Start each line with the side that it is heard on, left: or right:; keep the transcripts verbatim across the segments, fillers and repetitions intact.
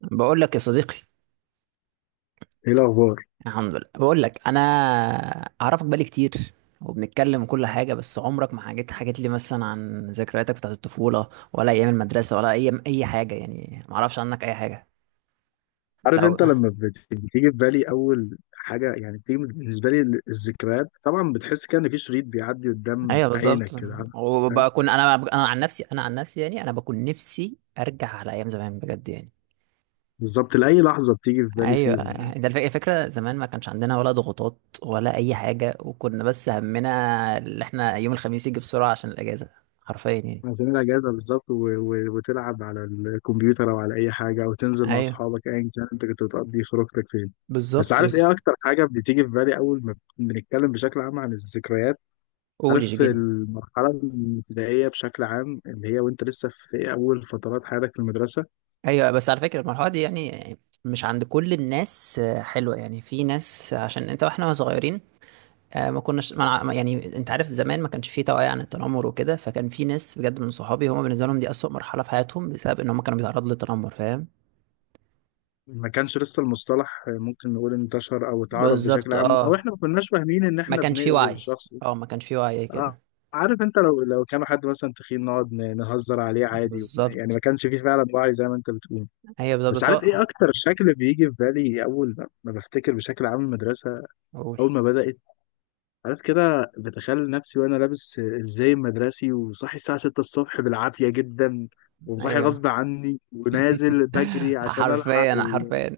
right: بقول لك يا صديقي.
left: ايه الاخبار.
right: الحمد لله. بقول لك انا اعرفك بقالي كتير، وبنتكلم وكل حاجه، بس عمرك ما حكيت حكيت لي مثلا عن ذكرياتك بتاعت الطفوله، ولا ايام المدرسه، ولا ايام اي حاجه. يعني ما اعرفش عنك اي حاجه.
left: عارف
right: لو
left: انت لما بت- بتيجي في بالي اول حاجه، يعني بتيجي بالنسبه لي ال- الذكريات طبعا، بتحس كده ان في شريط بيعدي قدام
right: ايوه
left: عينك
right: بالظبط.
left: كده، عارف؟ فاهم؟
right: وبكون انا انا عن نفسي، انا عن نفسي، يعني انا بكون نفسي ارجع على ايام زمان بجد يعني.
left: بالظبط، لاي لحظه بتيجي في بالي
right: ايوه،
left: فيهم يعني.
right: ده الف- الفكره زمان ما كانش عندنا ولا ضغوطات ولا اي حاجه، وكنا بس همنا اللي احنا يوم الخميس يجي بسرعه عشان الاجازه. حرفيا يعني.
left: عشان الاجازه بالظبط، و... و... وتلعب على الكمبيوتر او على اي حاجه، او تنزل مع
right: ايوه
left: اصحابك، ايا كان انت كنت بتقضي خروجتك فين. بس
right: بالظبط.
left: عارف
right: بس.
left: ايه اكتر حاجه بتيجي في بالي اول ما بنتكلم بشكل عام عن الذكريات؟
right: قول
left: عارف
right: جيجيني.
left: المرحله الابتدائيه بشكل عام، اللي هي وانت لسه في اول فترات حياتك في المدرسه.
right: ايوه، بس على فكره المرحله دي يعني مش عند كل الناس آه، حلوه. يعني في ناس آه، عشان انت. واحنا صغيرين، آه، ما كناش ما نع- ما- يعني انت عارف زمان ما كانش في توعيه عن التنمر وكده، فكان في ناس بجد من صحابي هم بالنسبه لهم دي اسوأ مرحله في حياتهم بسبب ان هم كانوا بيتعرضوا للتنمر. فاهم؟
left: ما كانش لسه المصطلح، ممكن نقول انتشر او اتعرف بشكل
right: بالظبط
left: عام، او
right: اه.
left: احنا ما كناش فاهمين ان
right: ما
left: احنا
right: كانش في
left: بنأذي
right: وعي.
left: الشخص.
right: اه، ما كانش في وعي
left: ع-
right: كده.
left: عارف انت لو لو كان حد مثلا تخين نقعد ن- نهزر عليه عادي. يعني ما
right: بالظبط.
left: كانش فيه فعلا وعي زي ما انت بتقول.
right: ايوه بالظبط.
left: بس
right: بس
left: عارف
right: هو-
left: ايه اكتر شكل بيجي في بالي اول ما ما بفتكر بشكل عام المدرسه؟
right: قول.
left: اول ما بدأت، عارف كده بتخيل نفسي وانا لابس ازاي المدرسي، وصاحي الساعه سته الصبح بالعافيه جدا، وصاحي
right: ايوه.
left: غصب عني ونازل بجري عشان الحق
right: حرفيا
left: ال...
right: حرفيا.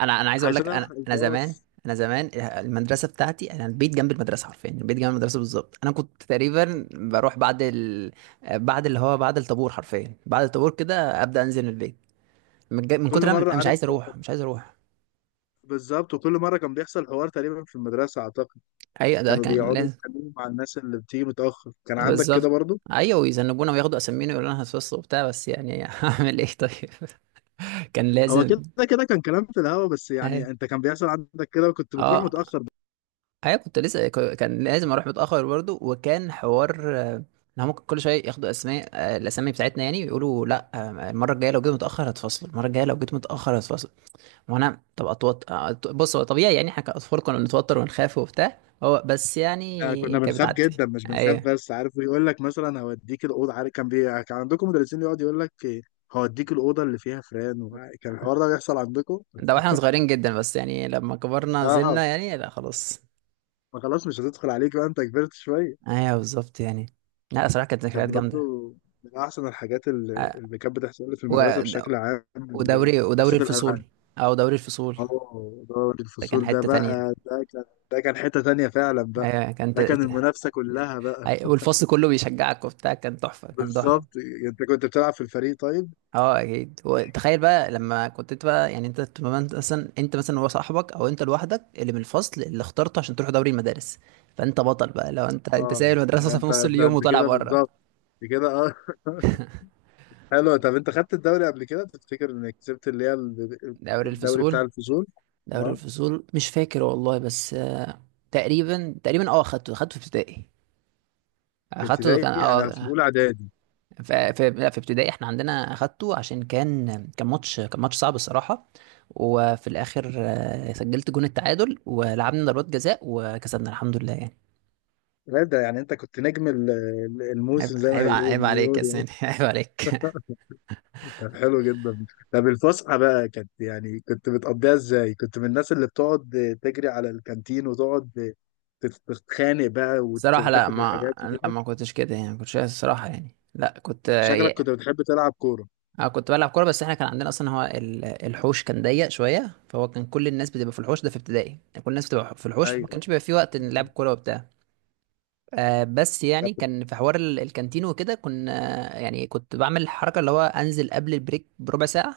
right: انا انا عايز اقول لك،
left: عشان
right: انا
left: الحق
right: انا زمان،
left: الباص.
right: انا زمان المدرسه بتاعتي، انا البيت جنب المدرسه حرفيا، البيت جنب المدرسه بالظبط. انا كنت تقريبا بروح بعد ال... بعد اللي هو بعد الطابور، حرفيا بعد الطابور كده ابدا انزل البيت. من، ج... من
left: كل
right: كتر ما
left: مرة،
right: انا مش
left: عارف،
right: عايز اروح، مش عايز اروح.
left: بالظبط، وكل مرة كان بيحصل حوار تقريبا في المدرسة أعتقد.
right: ايوه ده
left: كانوا
right: كان
left: بيقعدوا
right: لازم.
left: يتكلموا مع الناس اللي بتيجي متأخر، كان عندك كده
right: بالظبط
left: برضو؟
right: ايوه، ويذنبونا وياخدوا اسامينا ويقولوا لنا هتفصل وبتاع، بس يعني اعمل ايه طيب. كان
left: هو
right: لازم.
left: كده. كده كان كلام في الهوا، بس يعني
right: أيوة.
left: أنت كان بيحصل عندك كده وكنت بتروح
right: اه.
left: متأخر.
right: ايوه كنت لسه ك- كان لازم اروح متاخر برضو. وكان حوار آه، ان هم كل شويه ياخدوا اسماء، آه، الاسامي بتاعتنا يعني، ويقولوا لا، آه، المره الجايه لو جيت متاخر هتفصل، المره الجايه لو جيت متاخر هتفصل. وانا طب اتوتر، آه، أت- بص هو طبيعي يعني، احنا كاطفال كنا بنتوتر ونخاف وبتاع. هو بس
left: احنا
right: يعني
left: كنا
right: كانت
left: بنخاف
right: بتعدي.
left: جدا، مش بنخاف
right: ايوه،
left: بس، عارف ويقول لك مثلا هوديك الأوضة، عارف كان بي... كان عندكم مدرسين يقعد يقول لك إيه، هوديك الأوضة اللي فيها فران؟ وكان الحوار ده بيحصل عندكم؟
right: ده واحنا صغيرين جدا، بس يعني لما كبرنا
left: اه.
right: زلنا يعني لا خلاص.
left: ما خلاص مش هتدخل عليك بقى، أنت كبرت شوية.
right: ايوه بالظبط يعني. لا صراحه كانت ذكريات
left: كان
right: جامده.
left: برضو من أحسن الحاجات اللي
right: آه،
left: اللي كانت بتحصل لي في المدرسة
right: و-
left: بشكل عام، ال-
right: ودوري ودوري
left: حصة
right: الفصول.
left: الألعاب.
right: او دوري الفصول.
left: اه دوري
right: ده كان
left: الفصول، ده
right: حته تانية.
left: بقى ده كان، ده كان حتة تانية فعلا بقى،
right: ايوه كانت.
left: ده كان المنافسة كلها بقى.
right: أي- والفصل كله بيشجعك وبتاع. كان تحفه، كان تحفه.
left: بالظبط. أنت كنت بتلعب في الفريق طيب؟
right: اه اكيد. وتخيل بقى لما كنت انت بقى، يعني انت تبقى انت مثلا، انت مثلا هو صاحبك او انت لوحدك اللي من الفصل اللي اخترته عشان تروح دوري المدارس. فانت بطل بقى، لو انت انت
left: اه
right: سايب المدرسه
left: لا
right: أصلاً في
left: أنت،
right: نص
left: ده
right: اليوم
left: أنت
right: وطالع
left: كده
right: بره.
left: بالظبط، أنت كده اه. حلو. طب أنت خدت الدوري قبل كده؟ تفتكر إنك كسبت اللي هي ال-
right: دوري
left: الدوري
right: الفصول.
left: بتاع الفصول؟
right: دوري
left: اه
right: الفصول مش فاكر والله، بس آه، تقريبا، تقريبا اه، اخدته اخدته في ابتدائي.
left: في
right: اخدته كان
left: ابتدائي، أنا في
right: اه.
left: أولى إعدادي.
right: في في لا، في ابتدائي احنا عندنا اخدته عشان كان، كان ماتش كان ماتش صعب الصراحه. وفي الاخر آه، سجلت جون التعادل ولعبنا ضربات جزاء وكسبنا الحمد لله يعني.
left: لا ده يعني انت كنت نجم ال- ال-
right: عيب
left: الموسم زي ما
right: عيب
left: هيقول
right: عيب عليك يا
left: بيقولوا.
right: سيدي عيب عليك.
left: طب حلو جدا. طب الفسحه بقى كانت يعني كنت بتقضيها ازاي؟ كنت من الناس اللي بتقعد تجري على الكانتين وتقعد تت- تتخانق بقى وت-
right: صراحه لا
left: وتاخد
right: ما.
left: الحاجات
right: لا،
left: وكده؟
right: ما كنتش كده يعني، ما كنتش الصراحه، يعني لا كنت.
left: شكلك كنت بتحب تلعب كوره.
right: اه كنت بلعب كوره، بس احنا كان عندنا اصلا هو ال- الحوش كان ضيق شويه، فهو كان كل الناس بتبقى في الحوش ده في ابتدائي، يعني كل الناس بتبقى في الحوش، فما
left: ايوه.
right: كانش بيبقى في وقت نلعب كوره وبتاع. آه بس
left: طب
right: يعني كان في حوار ال- الكانتين وكده كنا. يعني كنت بعمل الحركة اللي هو انزل قبل البريك بربع ساعة.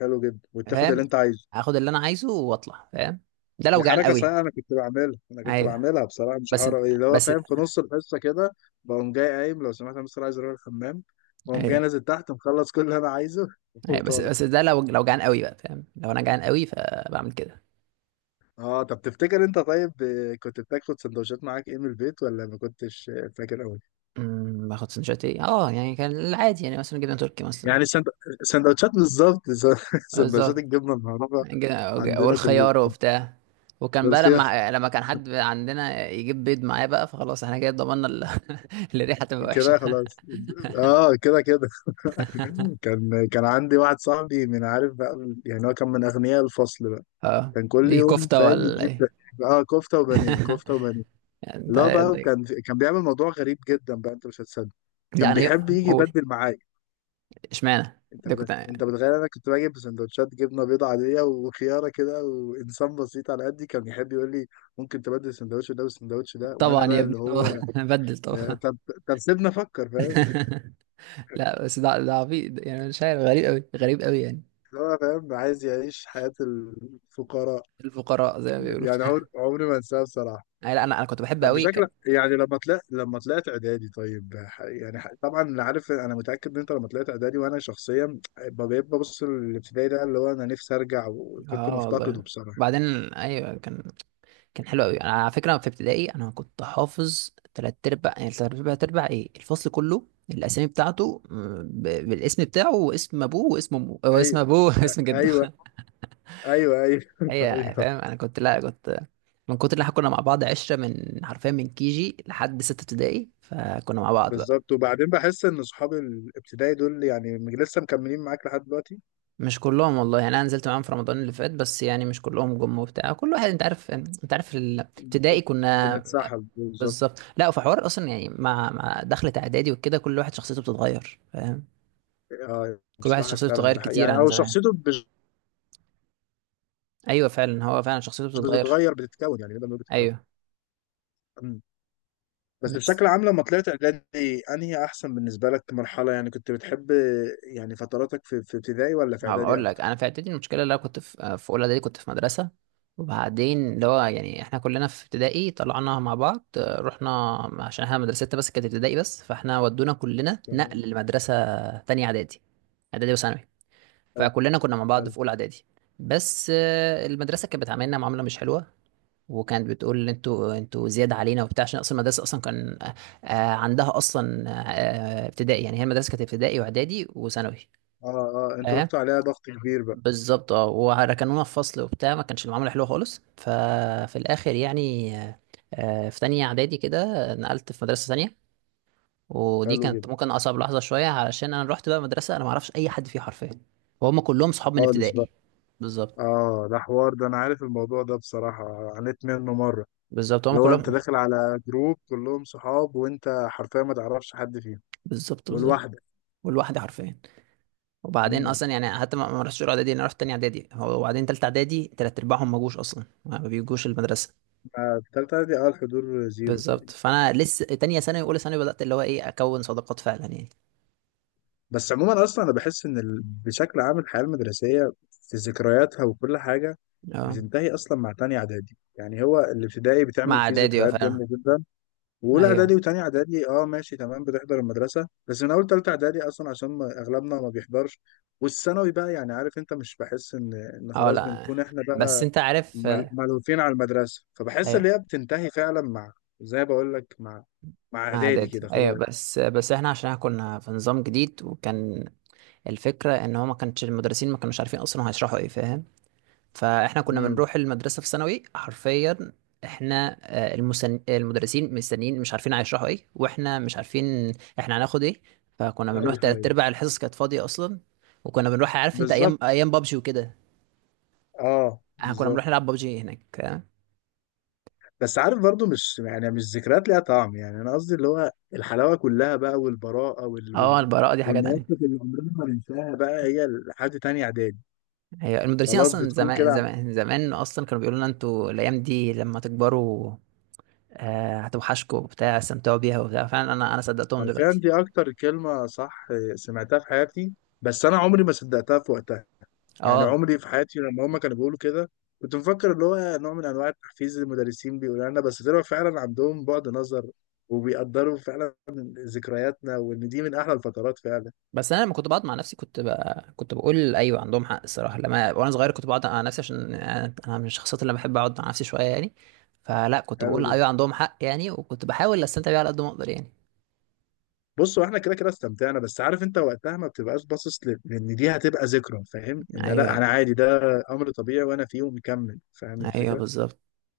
left: حلو جدا، وتاخد
right: فاهم.
left: اللي انت عايزه.
right: اخد اللي انا عايزه واطلع فاهم. ده لو
left: دي
right: جعان
left: حركة
right: قوي.
left: صحيحة، أنا كنت بعملها، أنا كنت
right: ايوه.
left: بعملها بصراحة، مش
right: بس.
left: هحاول أقول إيه، اللي هو
right: بس.
left: فاهم، في نص الحصة كده بقوم جاي، قايم لو سمحت أنا بس عايز أروح الحمام، بقوم جاي
right: ايوه.
left: نازل تحت مخلص كل اللي أنا عايزه،
right: ايوه. بس.
left: وطالع.
right: بس ده لو، لو جعان قوي بقى فاهم، لو انا جعان قوي فبعمل كده.
left: أه طب تفتكر أنت طيب، آه، كنت بتاخد سندوتشات معاك إيه من البيت، ولا ما كنتش آه، فاكر أوي؟
right: أمم، باخد سندوتشات ايه اه، يعني كان العادي يعني مثلا جبنة تركي مثلا.
left: يعني السند- السندوتشات بالظبط، سندوتشات
right: بالظبط.
left: الجبنة المعروفة
right: جا-
left: عندنا كلنا.
right: والخيار وبتاع. وكان بقى
left: بس هي
right: لما لما كان حد عندنا يجيب بيض معاه بقى، فخلاص احنا كده ضمننا ال- الريحه تبقى وحشه.
left: كده خلاص، أه كده كده. كان كان عندي واحد صاحبي من، عارف بقى يعني، هو كان من أغنياء الفصل،
right: اه.
left: كان كل
right: دي
left: يوم
right: كفته
left: فاهم
right: ولا
left: يجيب.
right: ايه؟
left: اه كفته وبانيه، كفته وبانيه.
right: انت.
left: لا بقى كان كان بيعمل موضوع غريب جدا بقى، انت مش هتصدق.
right: لا
left: كان
right: انا يق-
left: بيحب يجي
right: قول.
left: يبدل معايا.
right: اشمعنى
left: انت
right: ده
left: بت...
right: كنت.
left: انت بتخيل انا كنت باجي بسندوتشات جبنه بيضه عاديه وخياره كده، وانسان بسيط على قدي، كان يحب يقول لي ممكن تبدل السندوتش ده والسندوتش ده، وانا
right: طبعا يا
left: بقى
right: ابني
left: اللي
right: طبعا
left: هو.
right: بدل
left: ده-
right: طبعا.
left: طب، طب سيبنا افكر فاهم.
right: لا بس ده ده عبيط يعني مش عارف، غريب قوي، غريب قوي يعني.
left: اللي هو فاهم عايز يعيش حياه الفقراء.
right: الفقراء زي ما بيقولوا.
left: يعني عمر... عمري ما انساها بصراحه.
right: أي لا انا انا كنت بحب
left: طب
right: قوي
left: بشكل
right: كان.
left: يعني لما طلعت، لما طلعت اعدادي طيب، ح- يعني ح- طبعا اللي عارف انا متاكد ان انت لما طلعت اعدادي، وانا شخصيا ب- بقيت ببص للابتدائي ده اللي هو انا نفسي ارجع، وكنت
right: اه والله.
left: مفتقده بصراحه.
right: بعدين. ايوه كان. كان حلو قوي. انا على فكره في ابتدائي انا كنت حافظ تلات ارباع، يعني تلات ارباع تربع ايه، الفصل كله الاسامي بتاعته م، ب- بالاسم بتاعه، واسم ابوه، واسم امه، واسم
left: ايوه،
right: ابوه واسم
left: ايوه،
right: جده.
left: ايوه، ايوه،
right: هي
left: ايوه
right: فاهم انا كنت لا كنت. من كتر اللي احنا كنا مع بعض عشره، من حرفيا من كي جي لحد سته ابتدائي، فكنا مع بعض بقى.
left: بالظبط. وبعدين بحس ان صحاب الابتدائي دول يعني، م- لسه مكملين معاك لحد دلوقتي.
right: مش كلهم والله، يعني انا نزلت معاهم في رمضان اللي فات، بس يعني مش كلهم جم وبتاع. كل واحد انت عارف، انت عارف ال- ابتدائي كنا.
left: بنتسحب بالظبط.
right: بالظبط. لا في حوار اصلا، يعني مع مع دخلة اعدادي وكده كل واحد شخصيته بتتغير فاهم.
left: اه
right: كل واحد
left: بصراحه
right: شخصيته بتتغير
left: فعلا
right: كتير
left: يعني،
right: عن
left: او
right: زمان.
left: شخصيته مش،
right: ايوه فعلا، هو فعلا شخصيته
left: مش
right: بتتغير.
left: بتتغير، بتتكون، يعني نقدر نقول بتتكون.
right: ايوه.
left: إمم. بس
right: بس.
left: بشكل عام لما طلعت اعدادي انهي احسن بالنسبه لك مرحله، يعني كنت بتحب، يعني فتراتك في في ابتدائي ولا في
right: هبقى
left: اعدادي
right: اقول لك،
left: اكتر؟
right: انا في اعدادي المشكله، اللي انا كنت في في اولى اعدادي كنت في مدرسه. وبعدين اللي هو يعني احنا كلنا في ابتدائي طلعنا مع بعض، آه، رحنا عشان احنا مدرستنا بس كانت ابتدائي بس، فاحنا ودونا كلنا
left: يعني.
right: نقل لمدرسه تانية اعدادي. اعدادي وثانوي.
left: حلو،
right: فكلنا كنا مع بعض
left: حلو.
right: في اولى اعدادي. بس آه، المدرسه كانت بتعاملنا معامله مش حلوه، وكانت بتقول انتوا انتوا زياده علينا وبتاع، عشان اصلا المدرسه اصلا كان آه، عندها اصلا آه، ابتدائي يعني. هي المدرسه كانت ابتدائي واعدادي وثانوي.
left: اه، اه انتوا
right: اه
left: رحتوا عليها ضغط كبير بقى.
right: بالظبط اه، وركنونا في فصل وبتاع، ما كانش المعامله حلوه خالص. ففي الاخر يعني آه، آه، في تانية اعدادي كده نقلت في مدرسه تانية. ودي
left: حلو
right: كانت
left: جدا.
right: ممكن اصعب لحظه شويه، علشان انا رحت بقى مدرسه انا ما اعرفش اي حد فيها حرفيا، وهم كلهم صحاب من
left: خالص بقى.
right: ابتدائي. بالظبط.
left: اه ده حوار، ده انا عارف الموضوع ده بصراحه، عانيت منه مره.
right: بالظبط هم
left: اللي هو انت
right: كلهم.
left: داخل على جروب كلهم صحاب وانت حرفيا ما تعرفش حد فيهم،
right: بالظبط. بالظبط.
left: ولوحدك.
right: والواحد حرفيا. وبعدين اصلا
left: امم.
right: يعني حتى ما ما رحتش اولى اعدادي، انا رحت تاني اعدادي هو- وبعدين تالتة اعدادي تلات ارباعهم ما جوش اصلا، ما بيجوش المدرسه.
left: آه، في تالتة اعدادي اه الحضور زيرو.
right: بالظبط. فانا لسه تانية ثانوي واولى ثانوي بدات اللي هو ايه اكون صداقات فعلا يعني.
left: بس عموما اصلا انا بحس ان ال... بشكل عام الحياه المدرسيه في ذكرياتها وكل حاجه
right: اه.
left: بتنتهي اصلا مع تانية اعدادي. يعني هو الابتدائي بتعمل
right: مع
left: فيه
right: اعدادي اه
left: ذكريات
right: فعلا.
left: جامده جدا، واولى
right: ايوه.
left: اعدادي وتانية اعدادي اه ماشي تمام بتحضر المدرسه، بس من اول تالتة اعدادي اصلا عشان ما اغلبنا ما بيحضرش. والثانوي بقى يعني، عارف انت، مش بحس ان ان
right: اه.
left: خلاص
right: لا
left: بنكون احنا
right: بس
left: بقى
right: انت عارف
left: مل-
right: آه،
left: ملهوفين على المدرسه، فبحس ان
right: ايوه.
left: هي بتنتهي فعلا مع، زي ما بقول لك، مع مع
right: مع
left: اعدادي
right: اعدادي
left: كده
right: ايوه.
left: خلاص.
right: بس بس احنا عشان احنا كنا في نظام جديد وكان، الفكره ان هو ما كانش المدرسين ما كانوش عارفين اصلا هيشرحوا ايه فاهم. فاحنا كنا
left: امم.
right: بنروح المدرسه في ثانوي حرفيا. احنا آه، المسن... المدرسين مستنيين مش عارفين هيشرحوا ايه، واحنا مش عارفين احنا هناخد ايه. فكنا بنروح
left: ايوه،
right: تلات
left: ايوه
right: ارباع الحصص كانت فاضيه اصلا. وكنا بنروح عارف انت
left: بالظبط،
right: ايام، ايام بابجي وكده،
left: اه
right: احنا كنا بنروح
left: بالظبط.
right: نلعب بابجي هناك.
left: بس عارف برضو مش يعني مش ذكريات ليها طعم، يعني انا قصدي اللي هو الحلاوه كلها بقى، والبراءه وال...
right: اه
left: وال...
right: البراءه دي حاجه
left: والمواقف
right: تانية.
left: اللي عمرنا ما ننساها بقى، هي لحد تاني اعدادي.
right: هي المدرسين
left: خلاص
right: اصلا
left: بتكون
right: زمان
left: كده.
right: زمان زمان اصلا كانوا بيقولوا لنا، انتوا الايام دي لما تكبروا آه، هتوحشكوا وبتاع استمتعوا بيها وبتاع، فعلا انا انا صدقتهم
left: حرفيا
right: دلوقتي.
left: دي اكتر كلمه صح سمعتها في حياتي، بس انا عمري ما صدقتها في وقتها. يعني
right: اه
left: عمري في حياتي لما هما كانوا بيقولوا كده كنت مفكر اللي هو نوع من انواع التحفيز اللي المدرسين بيقولوا لنا، بس طلعوا فعلا عندهم بعد نظر، وبيقدروا فعلا ذكرياتنا، وان دي من احلى الفترات فعلا.
right: بس انا لما كنت بقعد مع نفسي كنت بقى، كنت بقول ايوه عندهم حق الصراحه. لما وانا صغير كنت بقعد مع نفسي عشان انا أنا من الشخصيات اللي بحب اقعد مع نفسي شويه يعني. فلا كنت
left: حلو
right: بقول ايوه
left: جدا.
right: عندهم حق يعني، وكنت بحاول استمتع بيها على قد ما اقدر يعني.
left: بص هو احنا كده كده استمتعنا، بس عارف انت وقتها ما بتبقاش باصص ل- لان دي هتبقى ذكرى، فاهم ان لا
right: ايوه.
left: انا عادي ده امر طبيعي وانا فيه ومكمل، فاهم
right: ايوه
left: الفكره.
right: بالظبط.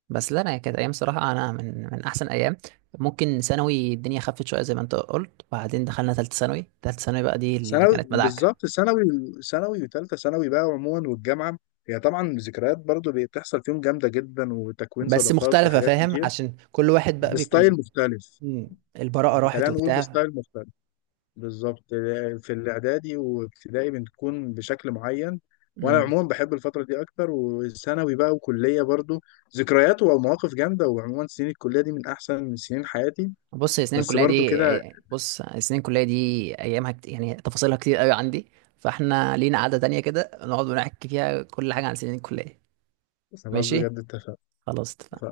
right: بس لا انا كانت ايام صراحه، انا من من احسن ايام. ممكن ثانوي الدنيا خفت شويه زي ما انت قلت، وبعدين دخلنا ثالثه ثانوي. ثالثه ثانوي بقى دي اللي
left: ثانوي
right: كانت مدعكه.
left: بالظبط، ثانوي. ثانوي وثالثه ثانوي بقى عموما، والجامعه هي طبعا ذكريات برضو بي- بتحصل فيهم جامده جدا، وتكوين
right: بس
left: صداقات
right: مختلفه
left: وحاجات
right: فاهم
left: كتير.
right: عشان كل واحد بقى
left: بستايل
right: بيكون.
left: مختلف.
right: مم، البراءه
left: يعني
right: راحت
left: خلينا نقول
right: وبتاع.
left: بستايل مختلف، بالظبط. في الاعدادي وابتدائي بتكون بشكل معين، وانا
right: مم.
left: عموما بحب الفتره دي اكتر. وثانوي بقى وكليه برضو ذكريات ومواقف جامده، وعموما سنين الكليه دي من احسن من سنين حياتي.
right: بص هي سنين
left: بس
right: الكليه
left: برضو كده.
right: دي. بص سنين الكليه دي ايامها كت... يعني تفاصيلها كتير قوي عندي. فاحنا لينا قعده تانية كده نقعد ونحكي فيها كل حاجه عن سنين الكليه.
left: خلاص
right: ماشي.
left: بجد اتفقنا.
right: خلاص.
left: اتفقنا.